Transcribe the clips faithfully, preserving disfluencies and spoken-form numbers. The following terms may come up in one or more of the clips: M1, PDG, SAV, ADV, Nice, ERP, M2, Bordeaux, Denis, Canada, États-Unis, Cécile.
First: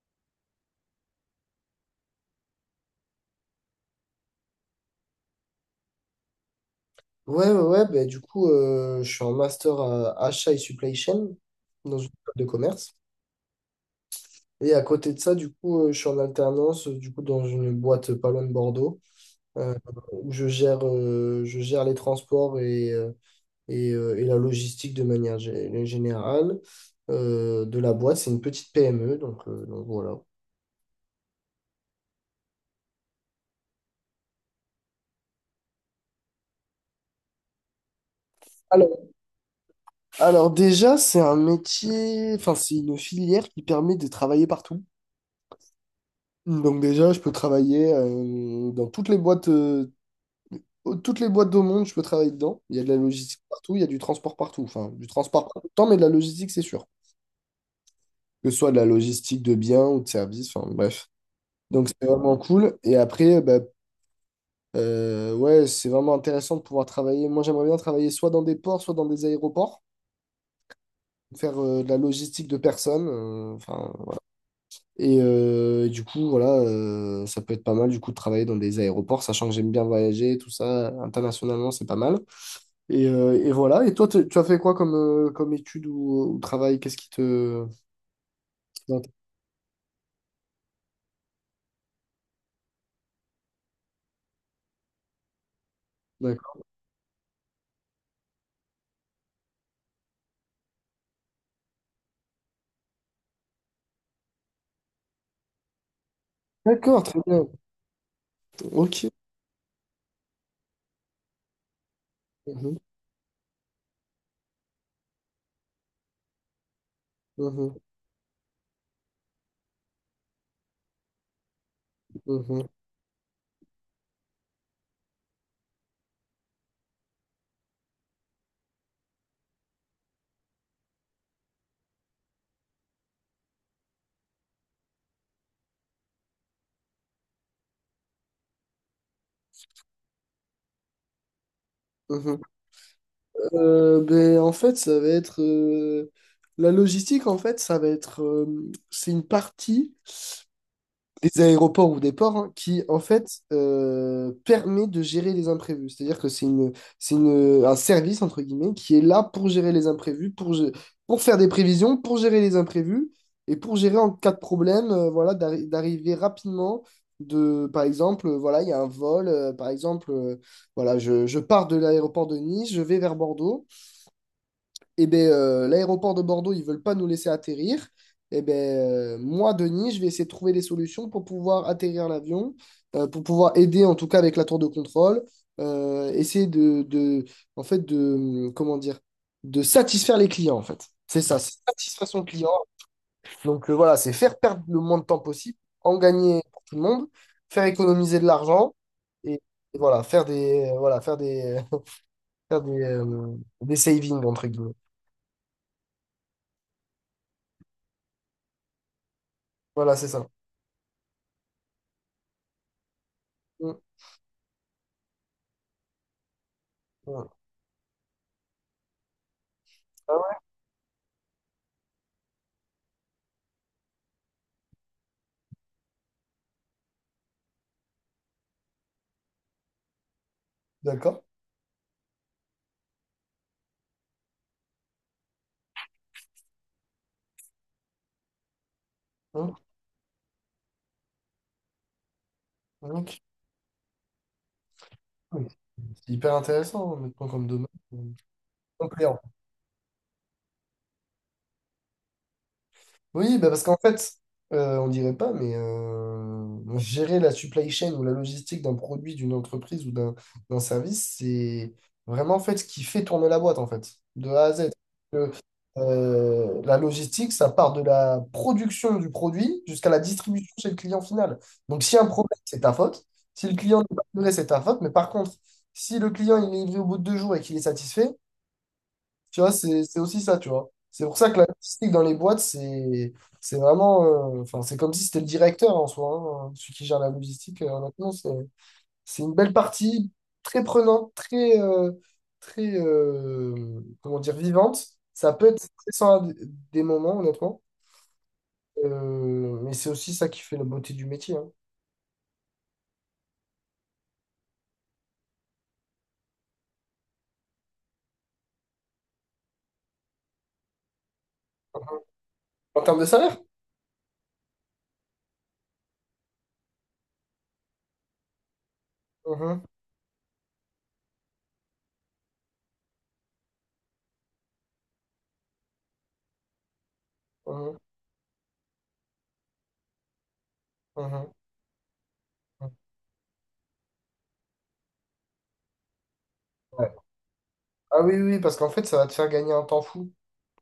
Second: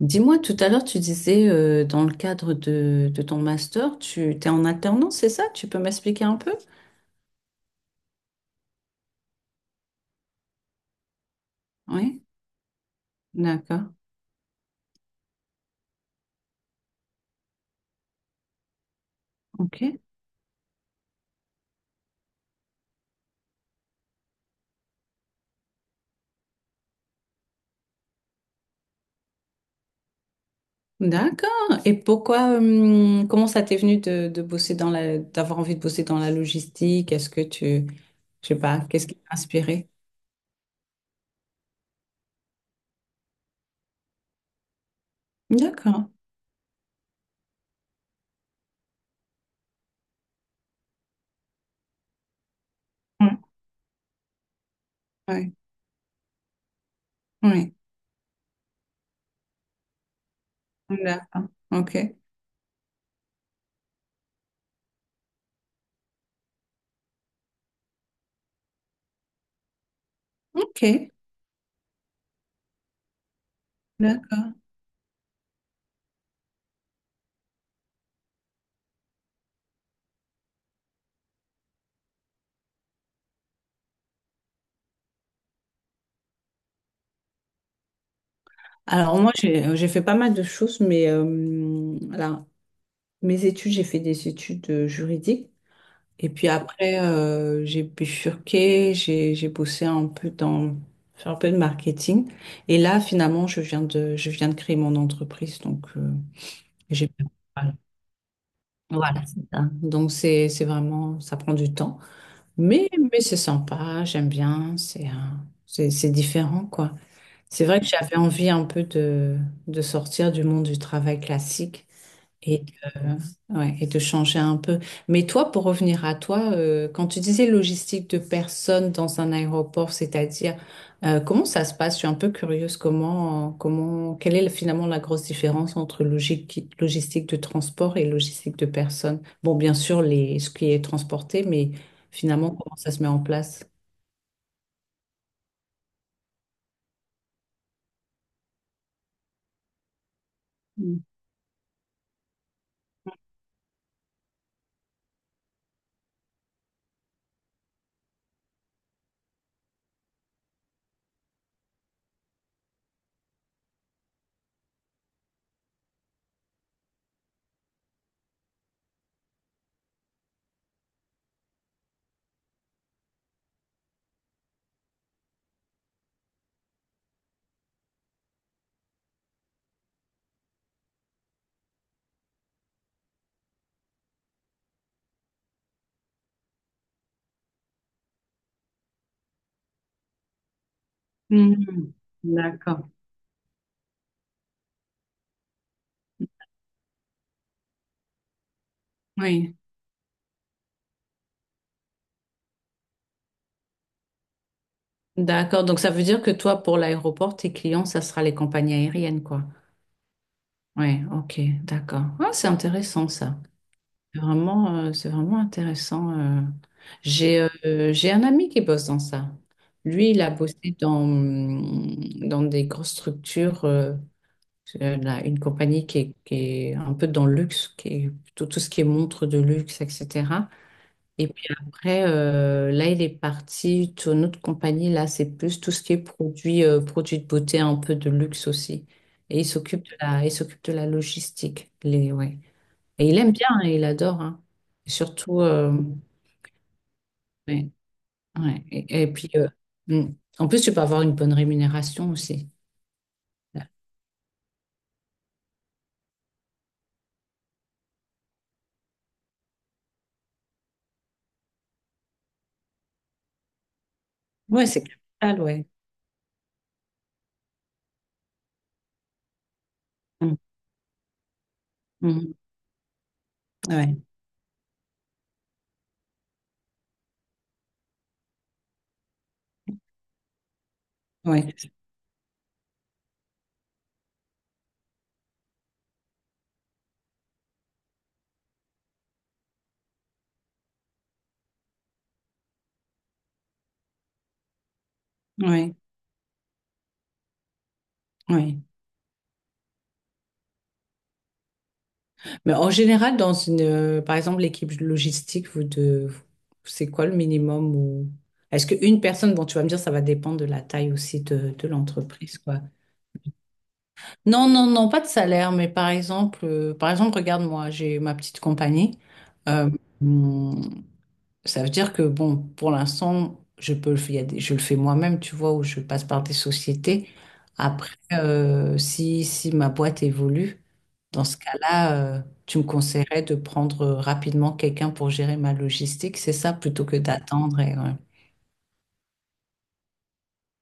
Dis-moi, tout à l'heure, tu disais, euh, dans le cadre de, de ton master, tu t'es en alternance, c'est ça? Tu peux m'expliquer un peu? Ouais, ouais, ouais, bah, du coup, euh, je suis en master à achat et supply chain dans une Oui, école de commerce. d'accord. Et à côté de ça, du coup, euh, je suis en alternance, euh, du coup, dans une boîte pas loin de Bordeaux, euh, Ok. où je gère, euh, je gère les transports et, euh, et, euh, et la logistique de manière gé- générale euh, de la boîte. C'est une petite P M E, donc, euh, donc voilà. D'accord. Et pourquoi, hum, comment ça t'est venu de, de bosser dans la, d'avoir envie de bosser dans la logistique? Est-ce que tu, je sais pas, qu'est-ce Alors, qui t'a inspiré? alors déjà, c'est un métier, enfin, c'est une filière qui permet de travailler partout. D'accord. Donc déjà, je peux travailler euh, dans toutes les boîtes, euh, toutes les boîtes au monde, je peux travailler dedans. Il y a de la Oui, logistique partout, il y a du transport partout. Enfin, du transport oui, pas tout le temps, mais de la logistique, c'est sûr. Que ce soit de la logistique de biens ou de services, enfin oui. bref. D'accord. Donc Ok. c'est vraiment cool. Et après, euh, bah, euh, ouais, c'est vraiment intéressant de pouvoir travailler. Moi, j'aimerais bien travailler soit dans des ports, soit dans des aéroports, Ok. faire euh, de la logistique de personnes. euh, Enfin. D'accord. Et euh, et du coup, voilà, euh, ça peut être pas mal du coup de travailler dans des aéroports, sachant que j'aime bien voyager, tout ça, internationalement, c'est pas mal. Et, euh, et voilà, et toi, tu tu as fait quoi comme, euh, comme étude ou, ou travail? Qu'est-ce qui te... Alors moi, j'ai, j'ai fait pas mal de choses, mais euh, là, mes études, j'ai fait des études euh, juridiques. Et puis D'accord, après, euh, j'ai bifurqué, j'ai j'ai bossé un peu dans faire un peu de marketing. Et là, finalement, je viens de je viens de créer mon entreprise, donc euh, d'accord, j'ai très bien. voilà. Ok. Voilà, c'est ça. Donc c'est c'est vraiment ça prend du temps, Mhm, mais mais c'est sympa, j'aime bien, c'est un- c'est c'est différent quoi. C'est mhm, vrai que j'avais envie un peu de de sortir du monde du travail classique. Et, mhm, euh, ouais, et de changer un peu. Mais toi, pour revenir à toi, euh, quand tu disais logistique de personnes dans un aéroport, c'est-à-dire euh, comment ça se passe? Je suis un peu curieuse. Comment, comment, quelle est finalement la grosse différence entre logique, logistique de transport et logistique de personnes? Bon, bien sûr, les, ce qui est transporté, mais mhm. finalement, comment ça se met en place? Euh, ben, en fait, ça va être... euh, la logistique, en fait, ça va être... euh, c'est une partie Mm. des aéroports ou des ports hein, qui, en fait, euh, permet de gérer les imprévus. C'est-à-dire que c'est une, c'est une, un service, entre guillemets, qui est là pour gérer les imprévus, pour, gé- pour faire des prévisions, pour gérer les imprévus et pour gérer en cas de problème, euh, voilà, d'arri- d'arriver rapidement. De, par exemple, euh, voilà, il y a un vol, euh, par exemple, euh, voilà, je, je pars de l'aéroport de Nice, je vais vers Bordeaux. Eh ben, euh, l'aéroport de Bordeaux, ils veulent pas nous laisser atterrir. Eh ben, euh, moi, Denis, je vais essayer de trouver des solutions pour pouvoir atterrir l'avion, euh, pour pouvoir aider, en tout cas avec la tour de contrôle, euh, essayer de, de, en fait, de, comment dire, de satisfaire les clients, en fait. C'est ça, c'est Mhm. satisfaire son client. D'accord. Donc euh, voilà, c'est faire perdre le moins de temps possible, en gagner pour tout le monde, faire économiser de l'argent et, Oui. et voilà, faire des, euh, voilà, faire des, faire des, euh, des savings, entre guillemets. D'accord. Donc, ça veut dire que toi, pour l'aéroport, tes clients, ça sera les compagnies aériennes, quoi. Voilà, c'est ça. Ouais, OK, d'accord. Ah, c'est intéressant ça. Mm. C'est vraiment, euh, c'est vraiment intéressant. euh. Ouais. J'ai euh, j'ai un ami qui bosse dans ça. Lui, Ah il a ouais? bossé dans, mm, dans des grosses structures, euh, euh, là, une compagnie qui est, qui est un peu dans le luxe, qui est tout, tout ce qui est montre de luxe, et cetera. D'accord. Et puis après, euh, là, il est parti sur notre compagnie. Là, c'est plus tout ce qui est produit, euh, produit de beauté, un peu de luxe aussi. Et il Hum, s'occupe de la, il s'occupe de la logistique. Les, ouais. Et il ok. aime bien, hein, il adore, hein. Et surtout, Oui. euh, C'est hyper intéressant, maintenant, comme domaine. ouais, ouais. Et, Complet. et puis, euh, mm, en plus, tu peux avoir une bonne rémunération aussi. Oui, bah parce qu'en fait, euh, on dirait pas, mais euh, gérer la supply chain ou la logistique d'un produit, d'une entreprise ou d'un d'un service, c'est vraiment en fait ce qui fait tourner la boîte, en fait, de A à Ouais, Z. c'est Euh, capital, ouais. euh, la logistique, ça part de la production du produit jusqu'à la Mm, distribution chez le client final. Donc, si un mm, problème, c'est ta faute. Si le client n'est ouais, pas livré, c'est ta faute. Mais par contre, si le client il est livré au bout de deux jours et qu'il est satisfait, tu vois, c'est c'est aussi ça, tu vois. C'est pour ça que ouais, l'artistique dans les boîtes, c'est c'est vraiment. euh, Enfin, c'est comme si c'était le directeur en soi, hein, celui qui gère la logistique. Euh, maintenant, c'est c'est une belle partie, très prenante, très, euh, très euh, comment dire, vivante. Ça peut être ouais, stressant à d- des moments, honnêtement. ouais. Euh, mais c'est aussi ça qui fait la beauté du métier. Hein. Mais en général, dans une, euh, par exemple, l'équipe logistique, vous de, c'est quoi le minimum ou est-ce qu'une personne, bon, tu vas me dire, ça va dépendre de la taille aussi de, de l'entreprise, quoi. En termes de salaire? Non, non, non, pas de salaire, mais par exemple, euh, par exemple, regarde-moi, j'ai ma petite compagnie. Mhm, Euh, mmh, Ça veut dire que, bon, pour l'instant, je peux le faire, il y a des- je le fais moi-même, tu vois, ou je passe par des sociétés. mhm, Après, euh, si, si ma boîte évolue, dans mhm, ce cas-là, euh, tu me mhm. conseillerais de prendre rapidement quelqu'un pour gérer ma logistique, c'est ça, plutôt Ouais. que d'attendre et... ouais. Ah oui, oui, oui, parce qu'en fait, ça va te faire gagner un temps fou.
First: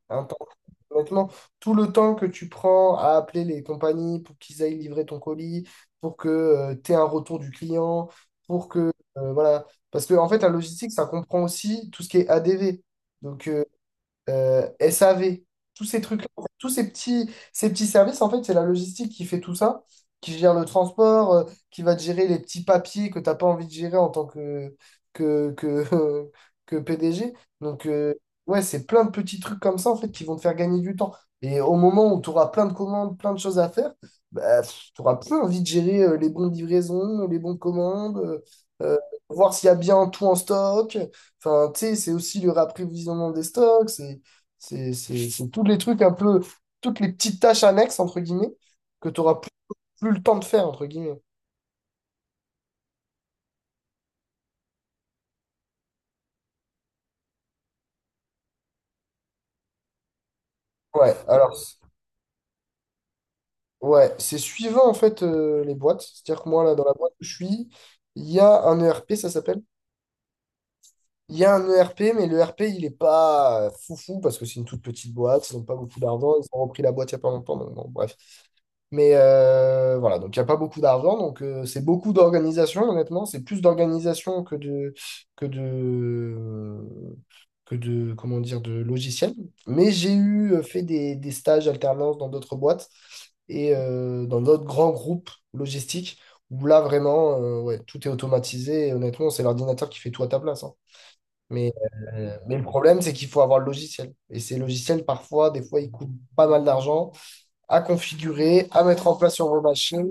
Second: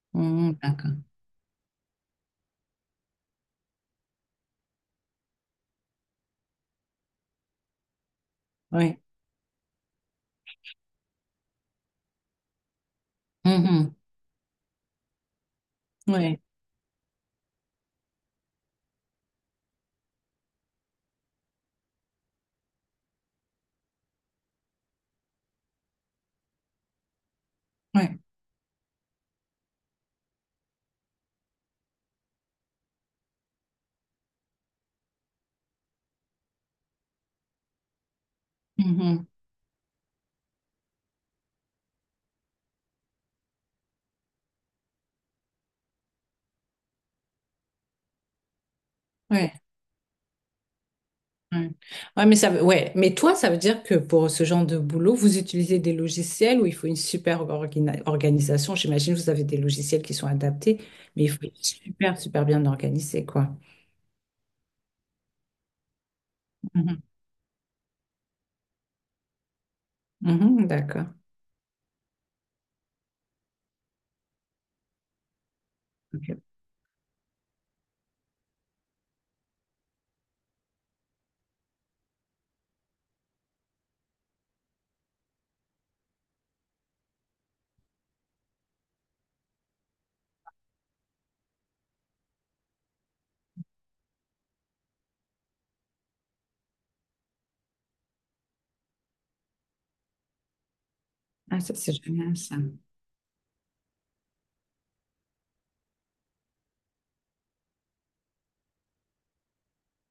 Un temps Mhm, d'accord. Honnêtement, tout le temps que tu prends à appeler les compagnies pour qu'ils aillent livrer ton colis, pour que tu aies un retour du client, pour que... Oui. euh, voilà. Parce que, en fait, la logistique, ça comprend aussi tout ce qui est A D V. Donc, euh, Mhm. euh, S A V, tous ces trucs-là, Oui. en fait, tous ces petits, ces petits services, en fait, c'est la logistique qui fait tout ça, qui gère le transport, euh, qui va te gérer les petits papiers que tu n'as pas envie de gérer en tant que, que, que, que P D G. Donc, euh, Oui. ouais, c'est plein de petits trucs comme ça, en fait, qui vont te faire gagner du temps. Et au moment où tu auras plein de commandes, plein de choses à faire, bah, tu auras plus envie de gérer euh, les bons livraisons, les bons commandes, euh, euh, Mhm. voir s'il y a bien tout en stock. Enfin, tu sais, c'est aussi le rapprévisionnement des stocks. c'est- c'est c'est- c'est tous les trucs un peu, toutes les petites tâches annexes, entre guillemets, que tu n'auras plus, Oui. plus le temps de faire, entre guillemets. Ouais. Ouais, mais ça, veut- ouais. Mais toi, ça veut dire que pour ce genre de boulot, vous utilisez des logiciels où il faut une super organi- organisation. J'imagine que vous avez des logiciels qui sont adaptés, Ouais, mais il faut alors, être super, super bien organisé, quoi. ouais, c'est suivant en fait euh, les boîtes. C'est-à-dire que moi, là, dans la Mhm. boîte où je suis, il y a un E R P, ça s'appelle. Mhm, d'accord. Il y a un E R P, mais le E R P, il est pas euh, foufou parce que c'est une toute petite boîte, ils n'ont pas beaucoup Ok. d'argent, ils ont repris la boîte il n'y a pas longtemps, donc bon, bref. Mais euh, voilà, donc il n'y a pas beaucoup d'argent, donc euh, c'est beaucoup d'organisation, honnêtement, c'est plus d'organisation que de, que de, que de, comment dire, de logiciel. Mais j'ai eu euh, fait des, des stages alternance dans d'autres boîtes et euh, dans d'autres grands groupes logistiques où là, vraiment, euh, ouais, tout est automatisé et honnêtement, c'est l'ordinateur qui fait tout à ta place. Hein. Ah, Mais, ça, c'est génial, euh, ça. mais le problème, c'est qu'il faut avoir le logiciel. Et ces logiciels, parfois, des fois, ils coûtent pas mal d'argent à configurer, à mettre en place sur vos machines.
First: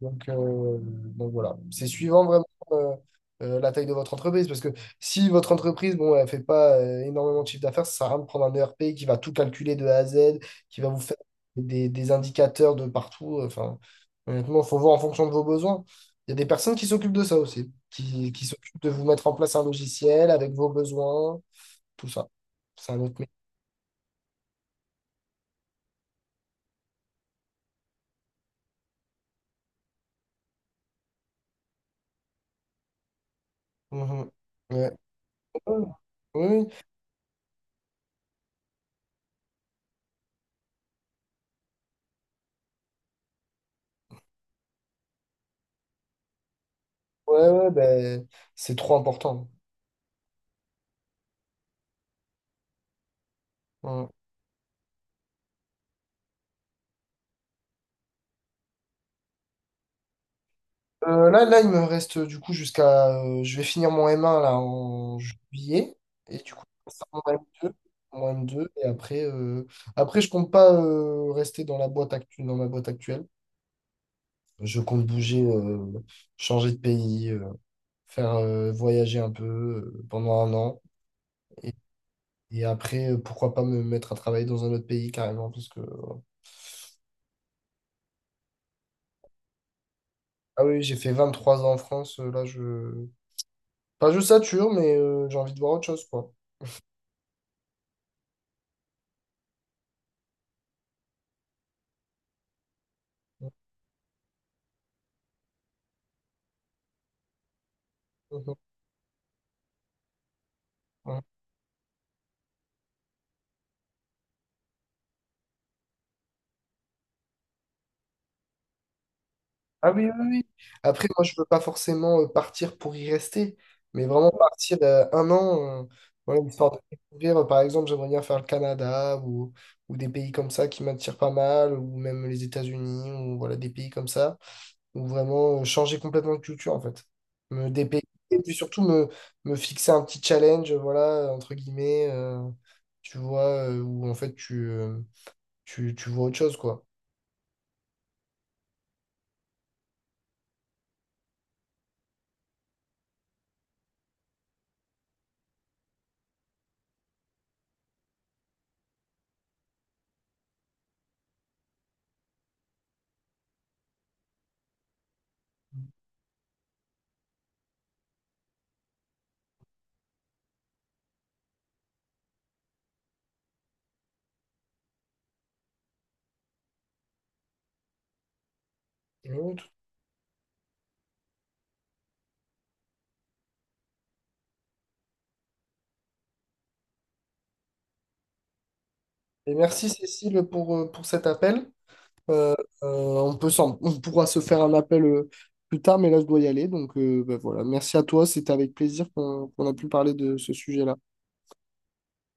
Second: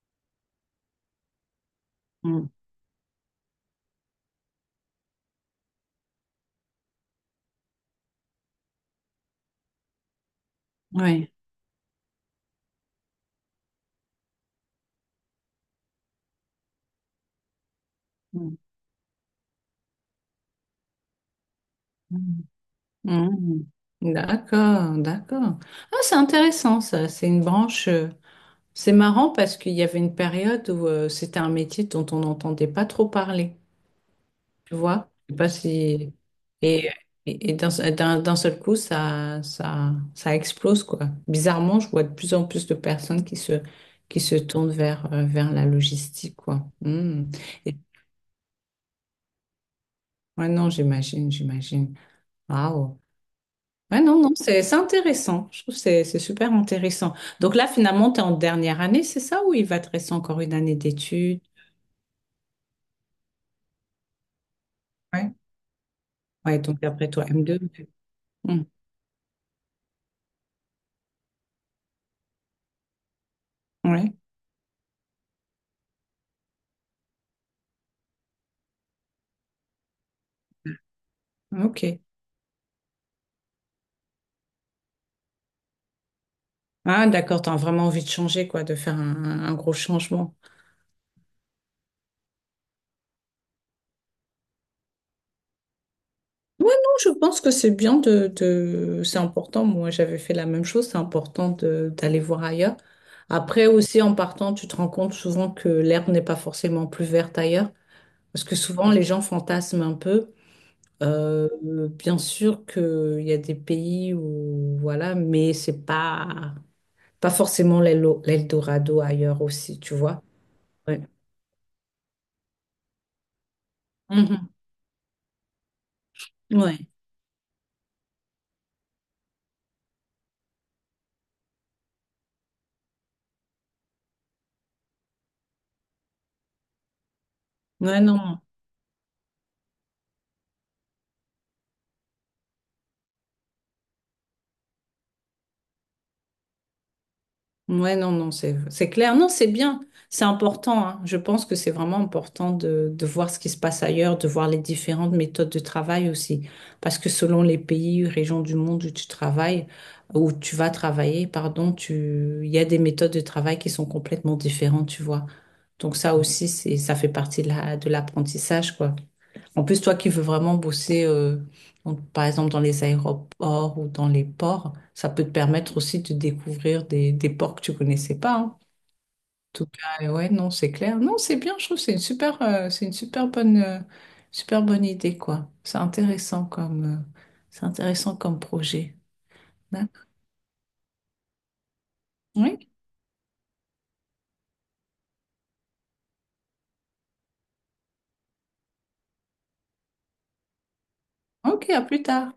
Donc, euh, donc voilà, c'est suivant vraiment Mm. euh, euh, la taille de votre entreprise, parce que si votre entreprise, bon, elle fait pas euh, énormément de chiffre d'affaires, ça sert à rien de prendre un E R P qui va tout calculer de A à Z, qui va vous faire Ouais. des, des indicateurs de partout. Enfin, honnêtement, il faut voir en fonction de vos besoins. Il y a des personnes qui s'occupent de ça aussi, qui, qui Mm. s'occupent de vous mettre en place un logiciel avec vos besoins, tout ça. Mm. C'est un autre métier. Mm. D'accord, d'accord. Ah, c'est intéressant, ça. C'est une branche. euh, C'est marrant parce qu'il y avait une période où euh, c'était un métier dont on n'entendait pas trop parler. Mhm. Tu Ouais. vois? Je sais pas Oui, si... oui, Et, et, et d'un d'un- d'un seul coup, ça, ça, ça explose, quoi. Bizarrement, je vois de plus en plus de personnes qui se, qui se tournent vers, euh, vers la logistique, quoi. Hmm. ouais, ouais, Et, ben, c'est trop important. ouais, non, j'imagine, j'imagine. Waouh. Ouais, Mmh. non, non, c'est c'est intéressant. Je trouve que c'est c'est super intéressant. Donc là, finalement, tu es en dernière année, c'est ça? Ou il va te rester encore une année Euh, d'études? là, là, il me reste euh, du coup jusqu'à. Euh, je vais finir mon M un là en Ouais. juillet. Et du Ouais, coup, donc je vais faire après mon toi, m deux. M deux. Mon Hmm. M deux. Et après, euh, après je compte pas euh, rester dans la boîte actu- dans ma boîte actuelle. Ouais, Je compte bouger, euh, changer de pays, euh, faire euh, voyager un peu euh, pendant un an. Et, ok. et après, euh, pourquoi pas me mettre à travailler dans un autre pays carrément. Parce que. Ah, d'accord, t'as vraiment envie de changer, quoi, de faire un, un gros changement. Ah oui, j'ai fait vingt trois ans en France. euh, Là, je. Pas je sature, mais euh, j'ai envie de voir autre chose, quoi. Non, je pense que c'est bien de, de... C'est important, moi j'avais fait la même chose, c'est important de, d'aller voir ailleurs. Après aussi, en partant, tu te rends compte souvent que l'herbe n'est pas forcément plus verte ailleurs, parce Mhm. que souvent les gens fantasment un peu. Euh, bien sûr qu'il y a des pays où, voilà, mais c'est pas, pas forcément l'Elo- l'Eldorado ailleurs aussi, Ah tu oui, vois. oui, oui. Ouais. Après, moi, je ne veux pas forcément euh, partir pour y rester, mais vraiment Mhm. partir euh, un an, euh, voilà, histoire de Ouais. découvrir. Euh, Par exemple, j'aimerais bien faire le Canada ou, ou des pays comme ça qui m'attirent pas mal, ou même les États-Unis, ou voilà, des pays comme ça, ou vraiment euh, changer complètement de culture, en fait. Me Ouais, dépayser, et non. puis surtout me, me fixer un petit challenge, voilà, entre guillemets, euh, tu vois, euh, où en fait, tu, euh, tu, tu vois autre chose, quoi. Ouais, non, non, c'est, c'est clair. Non, c'est bien. C'est important, hein. Je pense que c'est vraiment important de, de voir ce qui se passe ailleurs, de voir les différentes méthodes de travail aussi. Parce que selon les pays, régions du monde où tu travailles, où tu vas travailler, pardon, tu, il y a des méthodes de travail qui sont complètement différentes, tu vois. Donc ça aussi, c'est, ça fait partie de la, de l'apprentissage, quoi. En plus, toi qui veux vraiment bosser, euh, donc, par exemple dans les aéroports ou dans les ports, ça peut te permettre aussi de découvrir des, des ports que tu connaissais pas, hein. En Et oui, tout tout- cas, euh, ouais, non, c'est clair. Non, c'est bien, je trouve, que c'est une super, euh, c'est une super bonne, euh, super bonne idée, quoi. C'est intéressant comme, euh, c'est intéressant comme projet. et merci, D'accord. Cécile, pour, euh, pour cet appel. Euh, Oui, euh, on peut s'en- on pourra se faire un appel euh, plus tard, mais là, je dois y aller. Donc, euh, bah, voilà. Merci à toi. C'était avec plaisir qu'on qu'on a pu parler de ce sujet-là. ok, à plus tard.